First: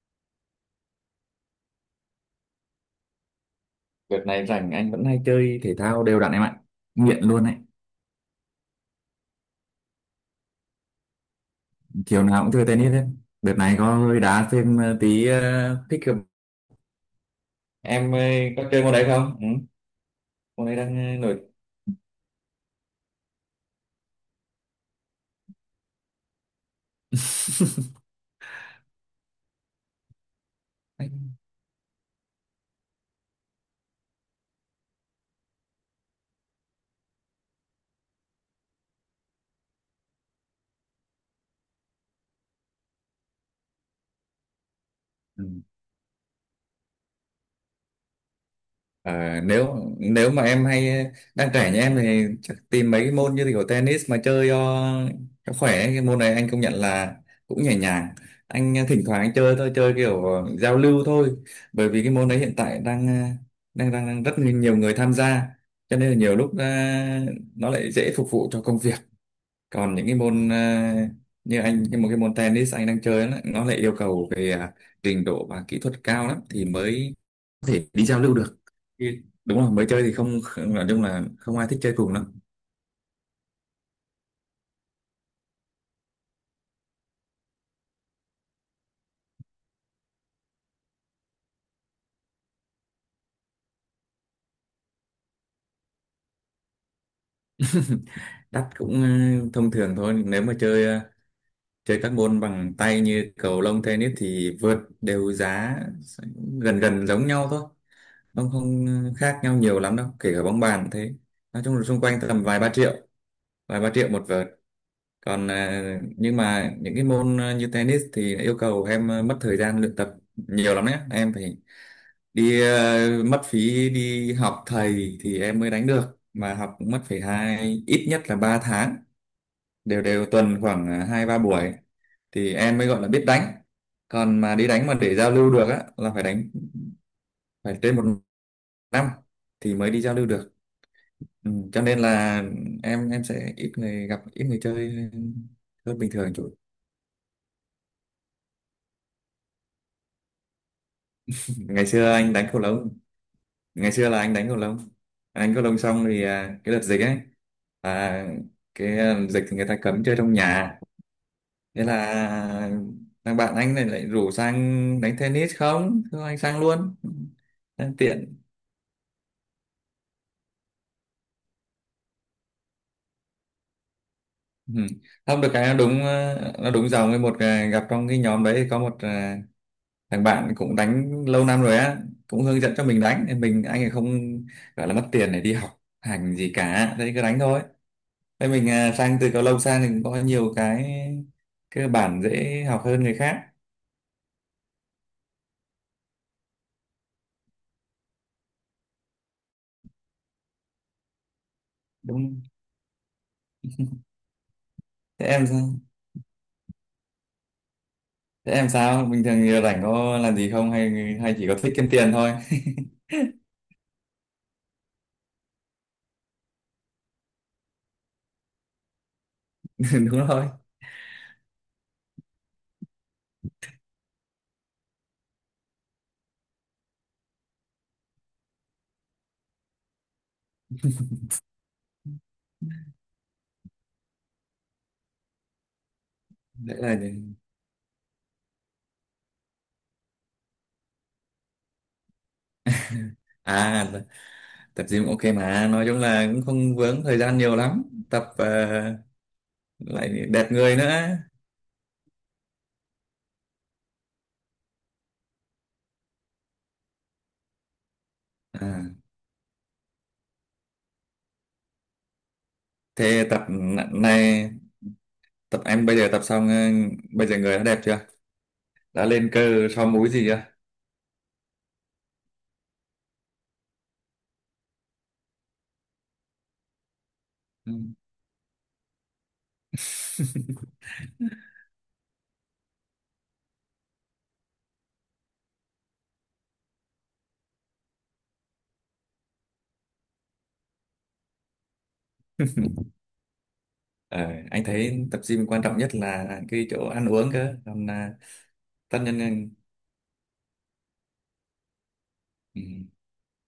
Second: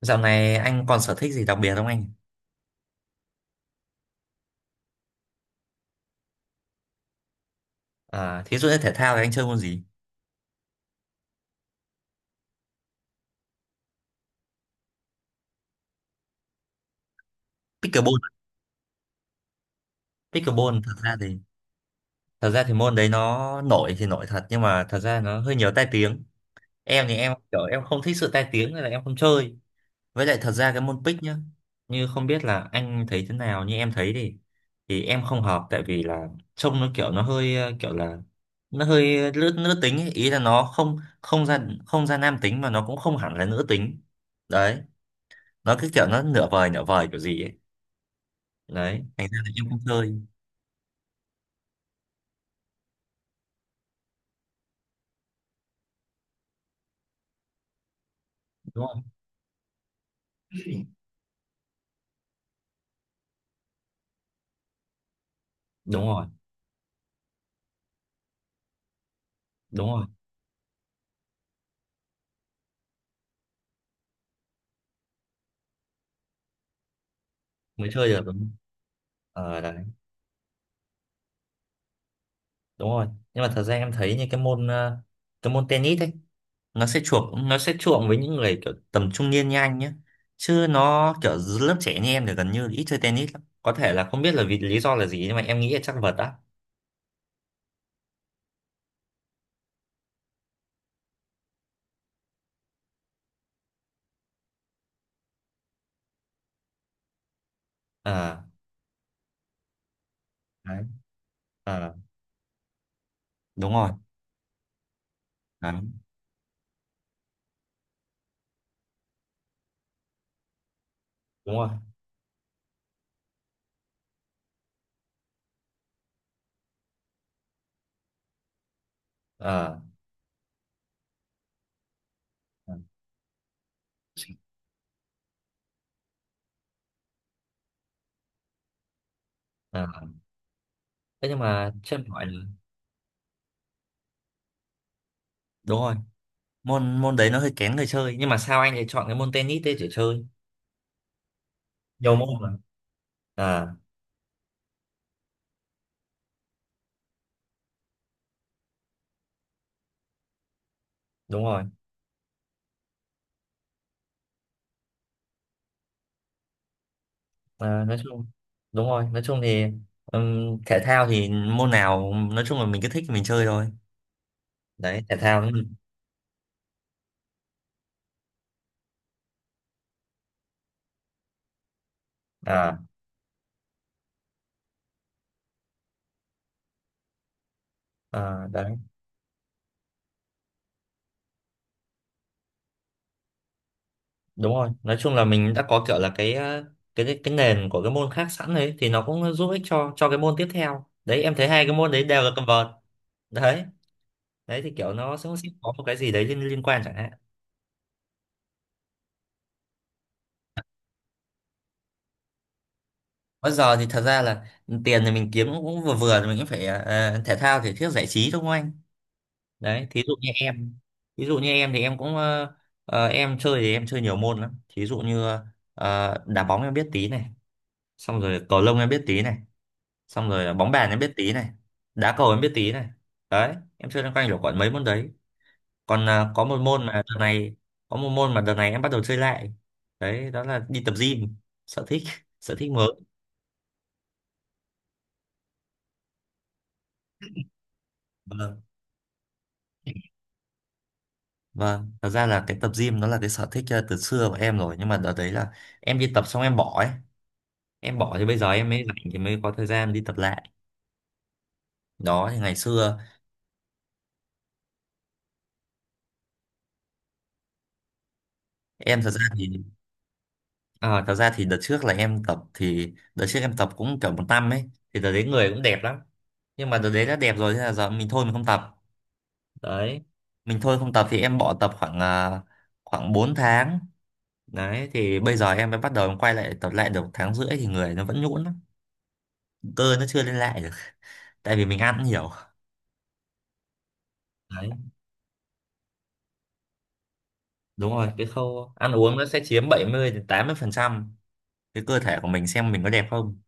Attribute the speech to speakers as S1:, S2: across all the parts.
S1: Dạo này anh còn sở thích gì đặc biệt không anh?
S2: Đợt này rảnh anh vẫn hay chơi thể thao đều đặn em ạ. Nghiện luôn ấy.
S1: À, thí dụ như thể thao thì anh chơi môn gì?
S2: Chiều nào cũng chơi tennis hết. Đợt này có hơi đá thêm tí thích hợp. Em
S1: Pickleball.
S2: có chơi môn đấy không? Ừ. Môn đấy
S1: Pickleball thật
S2: đang
S1: ra thì
S2: nổi.
S1: thật ra thì môn đấy nó nổi thì nổi thật nhưng mà thật ra nó hơi nhiều tai tiếng. Em thì em kiểu em không thích sự tai tiếng nên là em không chơi. Với lại thật ra cái môn pick
S2: Anh-
S1: nhá, như không biết là anh thấy thế nào như em thấy thì em không hợp tại vì là trông nó kiểu nó hơi kiểu là nó hơi nữ nữ tính ấy. Ý là nó không không ra không ra nam tính mà nó cũng không hẳn là nữ tính. Đấy,
S2: Ừ.
S1: nó cứ kiểu nó nửa vời kiểu gì ấy, đấy thành ra
S2: Ờ,
S1: là em
S2: nếu
S1: không chơi,
S2: nếu mà em hay đang trẻ như em thì chắc tìm mấy cái môn như kiểu tennis mà chơi cho khỏe ấy. Cái môn này anh công nhận là cũng nhẹ nhàng, anh
S1: đúng không?
S2: thỉnh thoảng anh chơi thôi, chơi kiểu giao lưu thôi, bởi vì cái môn đấy hiện tại đang đang rất nhiều người tham gia, cho
S1: Đúng
S2: nên là
S1: rồi.
S2: nhiều lúc nó lại dễ phục vụ cho công việc.
S1: Đúng
S2: Còn những
S1: rồi
S2: cái môn như anh, cái một cái môn tennis anh đang chơi, nó lại yêu cầu về trình độ và kỹ thuật cao lắm thì mới có thể
S1: mới
S2: đi
S1: chơi
S2: giao
S1: được,
S2: lưu
S1: đúng.
S2: được, thì- đúng
S1: Ờ
S2: rồi,
S1: đấy.
S2: mới chơi thì không không- nói chung là không ai thích chơi cùng lắm.
S1: Đúng rồi, nhưng mà thật ra em thấy như cái môn cái môn tennis ấy nó sẽ chuộng, với những người kiểu tầm trung niên như anh nhé, chứ nó kiểu dưới lớp trẻ như em thì gần như ít chơi tennis lắm, có thể là không biết là vì lý do là gì nhưng mà em nghĩ là chắc vật á.
S2: Đắt cũng ừ, thông thường thôi, nếu mà chơi chơi các môn bằng tay như cầu lông, tennis thì vợt đều giá gần gần giống nhau thôi,
S1: À
S2: không không khác nhau nhiều lắm đâu, kể cả bóng
S1: đấy.
S2: bàn thế. Nói chung là
S1: À
S2: xung quanh tầm vài ba triệu,
S1: đúng
S2: vài
S1: rồi.
S2: ba triệu một vợt. Còn
S1: Đấy.
S2: nhưng mà những cái môn như tennis thì yêu cầu em mất thời gian luyện tập nhiều lắm đấy, em phải
S1: Đúng rồi.
S2: đi mất phí đi học thầy thì em mới đánh được, mà học cũng mất phải hai, ít nhất là 3 tháng,
S1: À.
S2: đều đều tuần khoảng hai ba buổi thì em mới gọi là biết đánh. Còn mà đi đánh mà để giao lưu được á là phải đánh, phải trên một năm thì mới đi
S1: À.
S2: giao lưu được.
S1: Thế nhưng
S2: Ừ,
S1: mà
S2: cho
S1: cho
S2: nên
S1: em hỏi
S2: là
S1: là,
S2: em sẽ ít người gặp, ít người chơi
S1: đúng rồi,
S2: hơn bình thường.
S1: môn môn đấy nó hơi kén người chơi nhưng mà sao anh lại chọn cái môn tennis đấy để chơi,
S2: Ngày xưa
S1: nhiều môn
S2: anh đánh
S1: mà.
S2: cầu lông,
S1: À.
S2: ngày xưa là anh đánh cầu lông anh đánh cầu lông xong thì cái đợt dịch ấy, à, dịch thì người ta cấm chơi trong nhà,
S1: Đúng rồi.
S2: thế là à, thằng bạn anh này lại rủ sang đánh tennis, không thôi anh sang luôn,
S1: À,
S2: đang
S1: nói chung
S2: tiện.
S1: đúng rồi, nói chung thì thể thao thì môn nào nói chung là mình cứ thích thì mình chơi thôi,
S2: Ừ,
S1: đấy, thể thao
S2: không được
S1: đúng
S2: cái
S1: không?
S2: nó đúng nó đúng dòng với một gặp trong cái nhóm đấy có một thằng bạn cũng đánh lâu năm rồi á, cũng hướng dẫn
S1: À.
S2: cho mình đánh, thì mình anh ấy không gọi là mất tiền để đi học hành gì cả, thế cứ đánh thôi.
S1: À
S2: Thế mình
S1: đấy.
S2: sang từ cầu lông sang thì cũng có nhiều cái cơ bản dễ học hơn người khác,
S1: Đúng rồi nói chung là mình đã có kiểu là cái cái nền của cái môn khác sẵn đấy thì nó cũng giúp ích cho cái môn tiếp theo. Đấy em thấy hai cái môn đấy
S2: đúng
S1: đều là
S2: không?
S1: cầm vợt. Đấy. Đấy thì kiểu nó
S2: Thế
S1: sẽ
S2: em
S1: có
S2: sao?
S1: một cái gì đấy liên liên quan chẳng hạn.
S2: Bình thường giờ rảnh có làm gì không, hay hay chỉ có thích kiếm tiền thôi?
S1: Bây giờ thì thật ra là tiền thì mình kiếm cũng cũng vừa vừa thì mình cũng phải thể thao thể thiết giải trí đúng không anh? Đấy, thí dụ
S2: Đúng
S1: như
S2: rồi.
S1: em, thí dụ như em thì em cũng em chơi thì em chơi nhiều môn lắm. Thí dụ như đá bóng em biết tí này, xong rồi cầu lông em biết tí này, xong rồi bóng bàn em biết tí này, đá cầu em biết tí này. Đấy, em chơi loanh quanh được khoảng mấy môn đấy. Còn
S2: Đấy là
S1: có một môn mà đợt này em bắt đầu chơi lại. Đấy, đó là đi tập gym, sở thích, sở thích mới.
S2: à, tập gym ok, mà nói chung là cũng không vướng thời gian nhiều lắm, tập
S1: Vâng.
S2: lại đẹp người nữa.
S1: Vâng, thật ra là cái tập gym nó là cái sở thích từ xưa của em rồi, nhưng mà đợt đấy là em đi tập xong em bỏ ấy. Em bỏ thì bây giờ
S2: à,
S1: em mới rảnh thì mới có thời gian đi tập lại. Đó thì ngày xưa
S2: thế này, tập em bây giờ tập xong bây giờ người đã đẹp chưa,
S1: em
S2: đã
S1: thật ra
S2: lên
S1: thì,
S2: cơ, so múi gì chưa?
S1: thật ra thì đợt trước là em tập, cũng kiểu 1 năm ấy thì đợt đấy người cũng đẹp lắm. Nhưng mà đợt đấy đã đẹp rồi thế là giờ mình thôi mình không tập. Đấy. Mình thôi không tập thì em bỏ tập khoảng khoảng 4 tháng. Đấy thì bây giờ em mới bắt đầu em quay lại tập lại được 1 tháng rưỡi thì người nó vẫn nhũn lắm. Cơ nó chưa lên lại được tại vì mình ăn nhiều.
S2: Ừ. Ờ, anh
S1: Đấy,
S2: thấy tập gym quan trọng nhất là cái chỗ ăn uống cơ, còn
S1: đúng rồi,
S2: là
S1: cái khâu ăn
S2: tất
S1: uống
S2: nhiên
S1: nó
S2: là-
S1: sẽ chiếm 70 đến 80% cái cơ thể của mình xem mình
S2: ừ,
S1: có đẹp không.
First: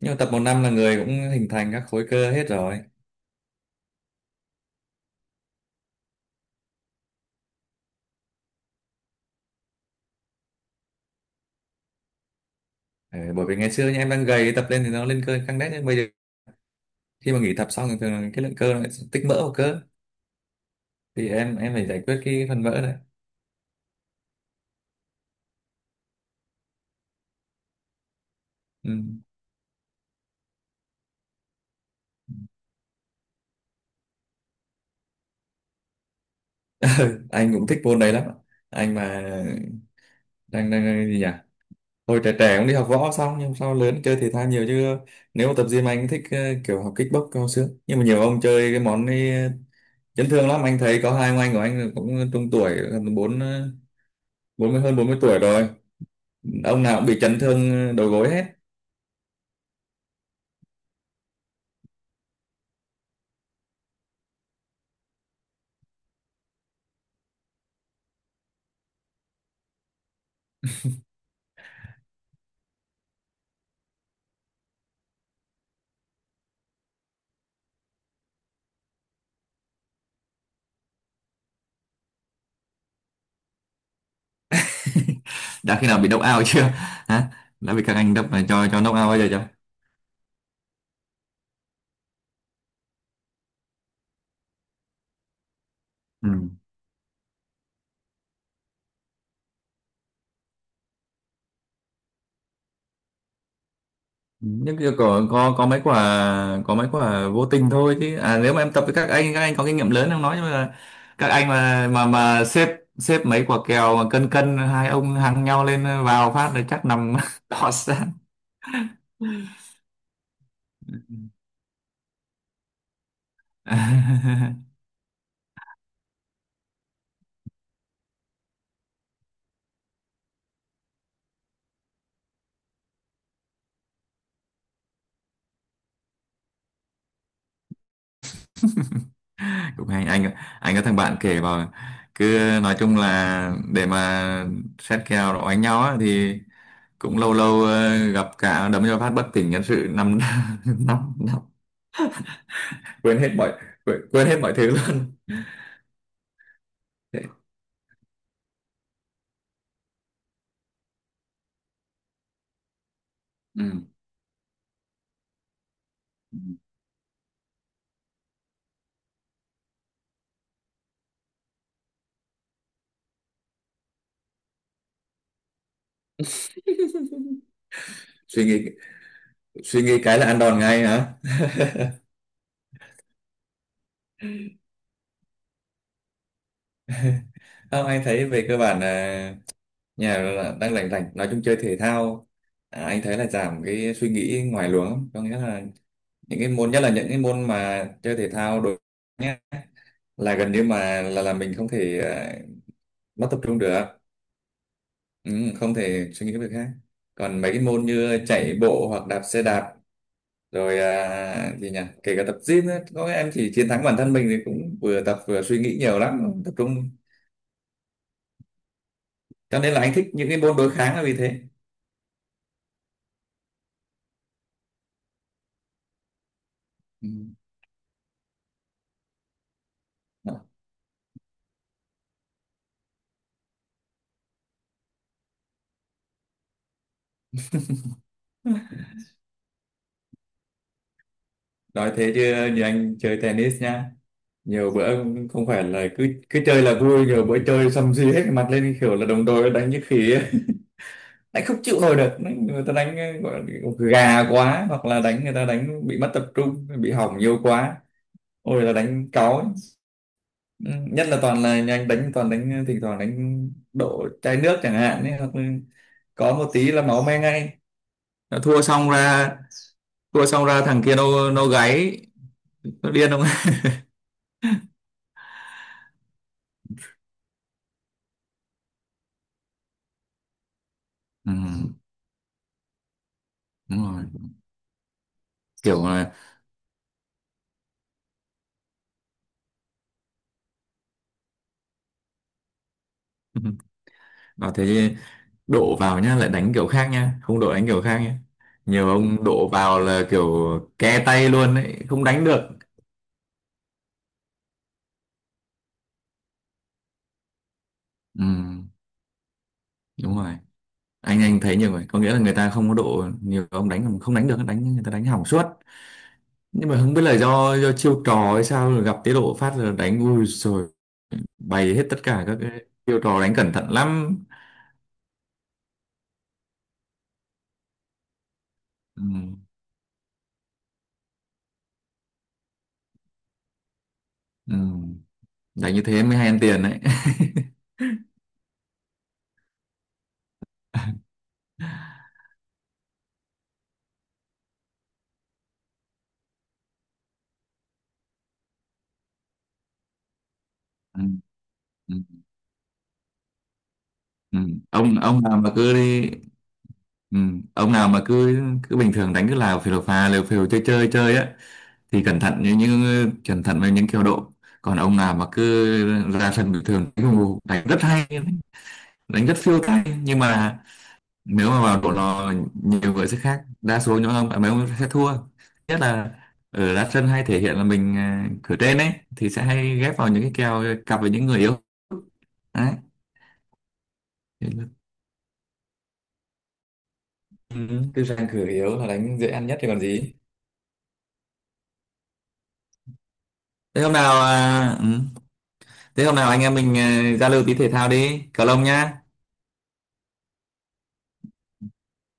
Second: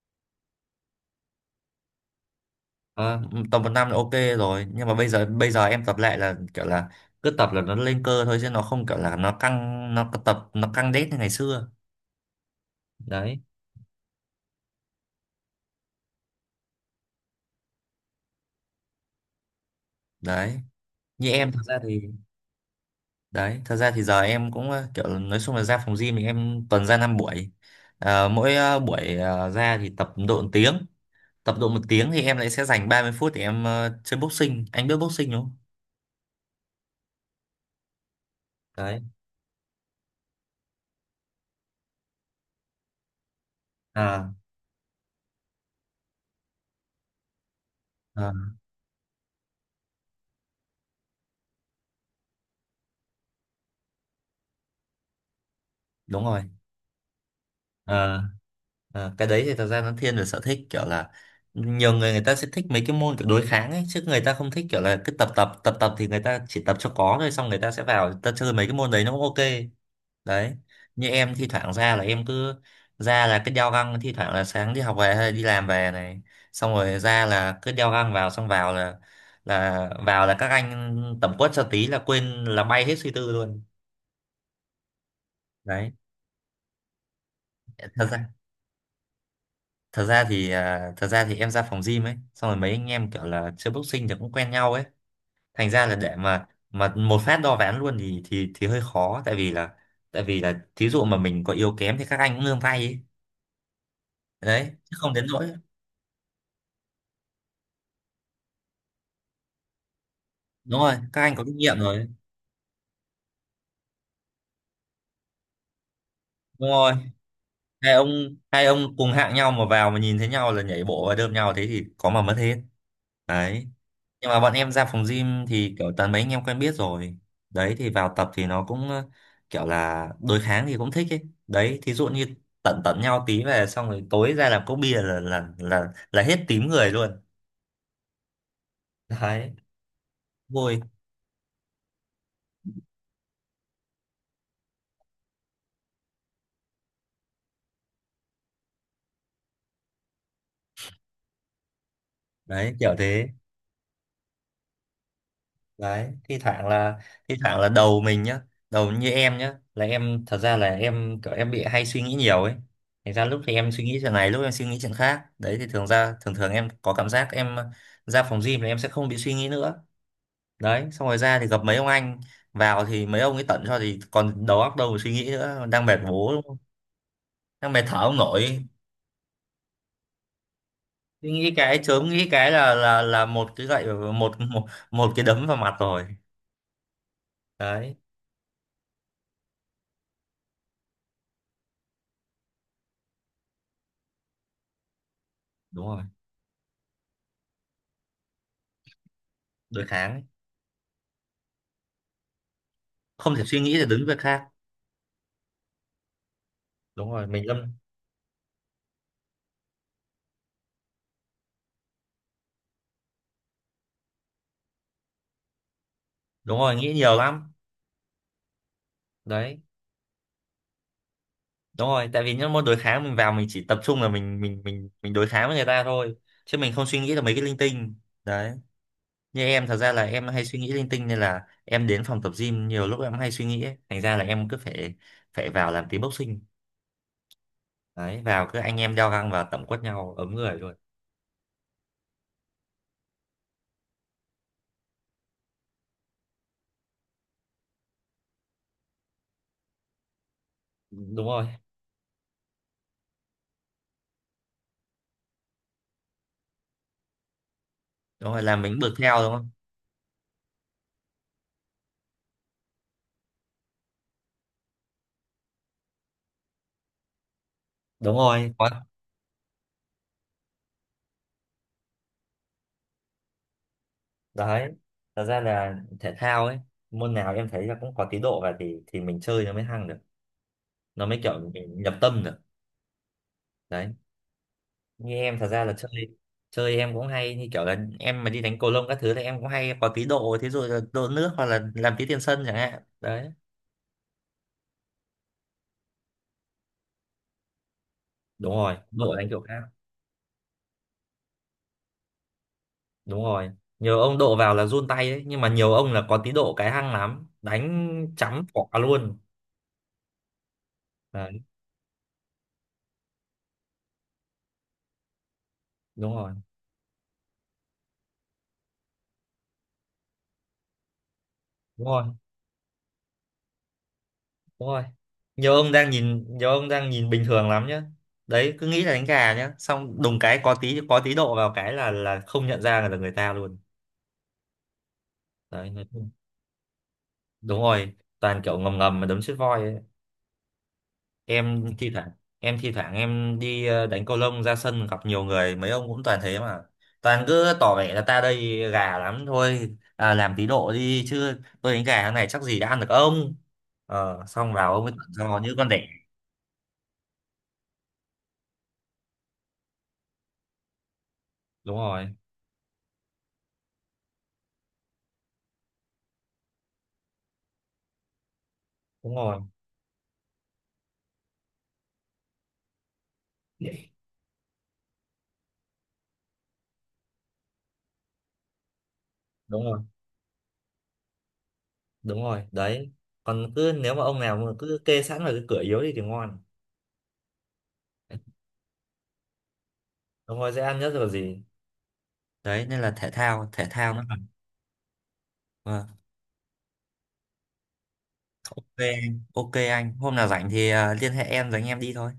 S2: nhưng mà tập một năm là người cũng hình thành các khối cơ hết rồi.
S1: Ờ, tầm 1 năm là ok rồi, nhưng mà bây giờ em tập lại là kiểu là cứ tập là nó lên cơ thôi chứ nó không kiểu là nó căng, nó căng đét như ngày xưa.
S2: Ờ,
S1: Đấy.
S2: bởi vì ngày xưa nha, em đang gầy tập lên thì nó lên cơ căng đét, nhưng bây giờ khi mà nghỉ tập xong thì thường là cái lượng cơ nó lại tích mỡ vào cơ,
S1: Đấy.
S2: thì
S1: Như em
S2: em
S1: thật
S2: em
S1: ra
S2: phải
S1: thì,
S2: giải quyết cái phần mỡ này.
S1: đấy, thật ra thì giờ em cũng kiểu là nói chung là ra phòng gym thì em tuần ra 5 buổi. Ờ, mỗi buổi
S2: Ừ.
S1: ra thì tập độ 1 tiếng. Tập độ một tiếng thì em lại sẽ dành 30 phút để em chơi boxing. Anh biết boxing đúng không?
S2: Anh cũng thích môn đấy lắm, anh
S1: Đấy.
S2: mà đang đang gì nhỉ, hồi trẻ trẻ cũng đi học võ xong nhưng sau lớn chơi
S1: À.
S2: thể thao nhiều chứ. Nếu mà tập gym anh thích kiểu học kickbox cao xương, nhưng mà nhiều
S1: À,
S2: ông chơi cái món ấy chấn thương lắm, anh thấy có hai ông anh của anh cũng trung tuổi, gần bốn 40, hơn 40 tuổi rồi,
S1: đúng rồi.
S2: ông nào cũng bị chấn thương đầu
S1: À.
S2: gối hết.
S1: À, cái đấy thì thật ra nó thiên về sở thích kiểu là nhiều người, người ta sẽ thích mấy cái môn kiểu đối kháng ấy, chứ người ta không thích kiểu là cứ tập tập tập tập thì người ta chỉ tập cho có thôi, xong người ta sẽ vào người ta chơi mấy cái môn đấy nó cũng ok. Đấy như em thi thoảng ra là em cứ ra là cứ đeo găng, thi thoảng là sáng đi học về hay đi làm về này, xong rồi ra là cứ đeo găng vào, xong vào là, các anh tẩm quất cho tí là quên, là bay hết suy tư luôn,
S2: Đã khi
S1: đấy,
S2: nào bị knock out chưa, hả? Đã bị các
S1: thật
S2: anh
S1: ra,
S2: đập cho knock out bao giờ chưa?
S1: thật ra thì thật ra thì em ra phòng gym ấy xong rồi mấy anh em kiểu là chơi boxing thì cũng quen nhau ấy, thành ra là để
S2: Ừ,
S1: mà một phát đo ván luôn thì thì hơi khó tại vì là, thí dụ mà mình có yếu kém thì các anh cũng nương tay ấy, đấy
S2: nhưng kia
S1: chứ không
S2: có
S1: đến nỗi.
S2: có có mấy quả, có mấy quả vô tình thôi, chứ à, nếu mà em tập với các anh, các anh có kinh nghiệm lớn em nói, nhưng mà
S1: Đúng rồi, các
S2: các
S1: anh có
S2: anh
S1: kinh nghiệm
S2: mà
S1: rồi.
S2: mà mà xếp, xếp mấy quả kèo mà cân cân hai ông hàng nhau lên, vào phát là
S1: Đúng
S2: chắc
S1: rồi,
S2: nằm đỏ
S1: hai
S2: sang.
S1: ông, hai ông cùng hạng nhau mà vào mà nhìn thấy nhau là nhảy bộ và đơm nhau thế thì có mà mất hết. Đấy nhưng mà bọn em ra phòng gym thì kiểu toàn mấy anh em quen biết rồi, đấy thì vào tập thì nó cũng kiểu là đối kháng thì cũng thích ấy. Đấy thí dụ như tận tận nhau tí về xong rồi tối ra làm cốc bia là hết tím người luôn. Đấy,
S2: Cũng hay, anh
S1: vui.
S2: có thằng bạn kể vào, cứ nói chung là để mà xét kèo đó đánh nhau á, thì cũng lâu lâu gặp cả đấm cho phát bất tỉnh nhân sự năm, năm năm,
S1: Đấy kiểu
S2: quên
S1: thế.
S2: hết mọi, quên hết mọi thứ luôn.
S1: Đấy thi thoảng là,
S2: Thế-
S1: thi thoảng là đầu mình nhá, đầu như em nhá, là em thật ra là em kiểu em bị hay suy nghĩ nhiều ấy, thành ra lúc thì em
S2: Ừ.
S1: suy nghĩ chuyện này, lúc em suy nghĩ chuyện khác. Đấy thì thường ra, thường
S2: Ừ.
S1: thường em có cảm giác em ra phòng gym là em sẽ không bị suy nghĩ nữa. Đấy xong rồi ra thì gặp mấy ông anh, vào thì mấy ông ấy tận cho thì còn đầu óc đâu mà suy nghĩ nữa, đang mệt bố đúng không? Đang mệt thở không
S2: Suy
S1: nổi.
S2: nghĩ, suy nghĩ cái là ăn đòn ngay hả?
S1: Suy nghĩ cái, chớm nghĩ cái là một cái gậy, một một một cái đấm vào mặt rồi.
S2: Không,
S1: Đấy.
S2: anh thấy về cơ bản là nhà là đang lành lành, nói chung chơi thể thao, anh thấy là giảm cái suy nghĩ ngoài luồng lắm. Có nghĩa là
S1: Đúng rồi.
S2: những cái môn, nhất là những cái môn mà chơi thể thao đối, nhé,
S1: Đối kháng.
S2: là gần như mà là mình không thể mất
S1: Không
S2: tập
S1: thể
S2: trung
S1: suy nghĩ
S2: được.
S1: để đứng việc khác.
S2: Ừ, không thể suy nghĩ việc khác.
S1: Đúng rồi
S2: Còn
S1: mình
S2: mấy cái
S1: lâm.
S2: môn như chạy bộ hoặc đạp xe đạp rồi gì nhỉ, kể cả tập gym ấy, có em chỉ chiến thắng bản thân mình thì cũng vừa tập vừa suy nghĩ nhiều lắm, tập
S1: Đúng rồi
S2: trung.
S1: nghĩ nhiều lắm. Đấy.
S2: Cho nên là anh thích những cái môn đối kháng là vì thế.
S1: Đúng rồi tại vì những môn đối kháng mình vào mình chỉ tập trung là mình đối kháng với người ta thôi, chứ mình không suy
S2: Ừ.
S1: nghĩ là mấy cái linh tinh. Đấy, như em thật ra là em
S2: Đó.
S1: hay suy nghĩ linh tinh nên là em đến phòng tập gym nhiều lúc em hay suy nghĩ ấy, thành ra là em cứ phải phải vào làm tí boxing. Đấy vào cứ anh em đeo găng vào tẩm quất nhau ấm người luôn.
S2: Nói thế chứ, như anh chơi tennis nha, nhiều bữa không phải là cứ cứ chơi là vui, nhiều bữa chơi xăm xì hết cái mặt lên, kiểu là đồng đội đánh như khỉ ấy.
S1: Đúng
S2: Anh
S1: rồi.
S2: không chịu nổi được người ta đánh gọi là gà quá, hoặc là đánh, người ta đánh bị mất tập trung bị hỏng nhiều quá,
S1: Đúng rồi
S2: ôi
S1: làm
S2: là
S1: mình bực
S2: đánh
S1: theo đúng
S2: cáu ấy.
S1: không.
S2: Ừ, nhất là toàn là nhà anh đánh, toàn đánh thỉnh thoảng đánh đổ chai nước chẳng hạn ấy, hoặc là có một tí là máu me ngay.
S1: Đúng
S2: Nó
S1: rồi
S2: thua
S1: có.
S2: xong ra, thằng kia nó gáy nó điên không?
S1: Đấy thật ra là thể thao ấy, môn nào em thấy là cũng có tí độ và thì mình chơi nó mới hăng được, nó mới kiểu
S2: Ừ,
S1: mình nhập tâm được.
S2: đúng
S1: Đấy
S2: rồi,
S1: như em thật ra là
S2: kiểu
S1: chơi,
S2: là
S1: em cũng hay như kiểu là em mà đi đánh cầu lông các thứ thì em cũng hay có tí độ, thí dụ là độ nước hoặc là làm tí tiền sân chẳng hạn. Đấy
S2: nó thế, đổ vào nhá lại đánh kiểu khác nhá, không đổ đánh kiểu khác nhá.
S1: đúng rồi
S2: Nhiều
S1: độ
S2: ông
S1: đánh kiểu
S2: đổ
S1: khác.
S2: vào là kiểu ke tay luôn ấy, không đánh được.
S1: Đúng rồi nhiều ông độ vào là run tay ấy, nhưng mà nhiều ông là có tí độ cái hăng lắm đánh
S2: Ừ,
S1: chấm quả luôn.
S2: đúng rồi, anh
S1: Đấy.
S2: anh thấy nhiều người có nghĩa là người ta không có độ nhiều ông đánh mà không đánh được, đánh người ta đánh hỏng suốt,
S1: Đúng rồi.
S2: nhưng mà không biết là do chiêu trò hay sao, rồi gặp tiết độ phát rồi đánh ui rồi, bày hết
S1: Đúng
S2: tất
S1: rồi.
S2: cả các cái chiêu trò, đánh cẩn thận lắm.
S1: Đúng rồi. Nhiều ông đang nhìn, nhiều ông đang nhìn bình thường lắm nhá. Đấy cứ nghĩ là
S2: Ừ,
S1: đánh gà nhá, xong đùng cái có tí, có tí độ vào cái là không nhận ra là người ta luôn.
S2: ừ.
S1: Đấy
S2: Đánh như
S1: nói
S2: thế
S1: chung-,
S2: mới hay ăn tiền đấy.
S1: đúng rồi, toàn kiểu ngầm ngầm mà đấm chết voi ấy. Em thi thoảng em thi thoảng em đi đánh cầu lông ra sân gặp nhiều người mấy ông cũng toàn thế mà. Toàn cứ tỏ vẻ là ta đây gà lắm thôi, à, làm tí độ
S2: Ừ,
S1: đi chứ tôi đánh
S2: ừ,
S1: gà thế này chắc gì đã ăn được ông. Ờ,
S2: ừ.
S1: xong vào ông ấy
S2: ông
S1: tận
S2: ông nào
S1: do
S2: mà
S1: như con
S2: cứ
S1: đẻ.
S2: đi, ừ, ông nào mà cứ cứ bình thường đánh cứ là phều phà liều phều chơi chơi chơi á,
S1: Đúng
S2: thì
S1: rồi,
S2: cẩn thận như những, cẩn thận với những kiểu độ. Còn ông nào mà cứ ra sân bình thường đánh, đánh rất hay,
S1: đúng
S2: đánh rất
S1: rồi.
S2: phiêu tay, nhưng mà nếu mà vào độ lò nhiều người sẽ khác, đa số những ông bạn mấy ông sẽ thua. Nhất là ở đá chân hay thể hiện là mình cửa trên ấy, thì sẽ
S1: Đúng
S2: hay
S1: rồi.
S2: ghép vào những cái kèo cặp với những người yếu.
S1: Đúng rồi
S2: Đấy.
S1: đấy. Còn cứ nếu mà ông nào
S2: Thế
S1: mà
S2: là-
S1: cứ kê sẵn vào cái cửa yếu đi thì ngon,
S2: Ừ, tư sang cửa yếu là đánh dễ ăn nhất thì còn gì.
S1: ông ấy dễ ăn nhất rồi gì. Đấy nên là thể
S2: Thế hôm
S1: thao nó
S2: nào
S1: cần.
S2: ừ,
S1: Vâng.
S2: thế hôm nào anh em mình giao lưu tí thể thao đi, cầu lông
S1: Ok
S2: nhá.
S1: anh, ok anh hôm nào rảnh thì liên hệ em rồi anh em đi thôi.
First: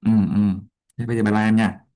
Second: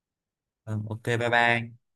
S2: Ừ, ừ,
S1: Vâng, ok
S2: thế bây
S1: bye
S2: giờ
S1: bye
S2: bye bye em
S1: anh.
S2: nha.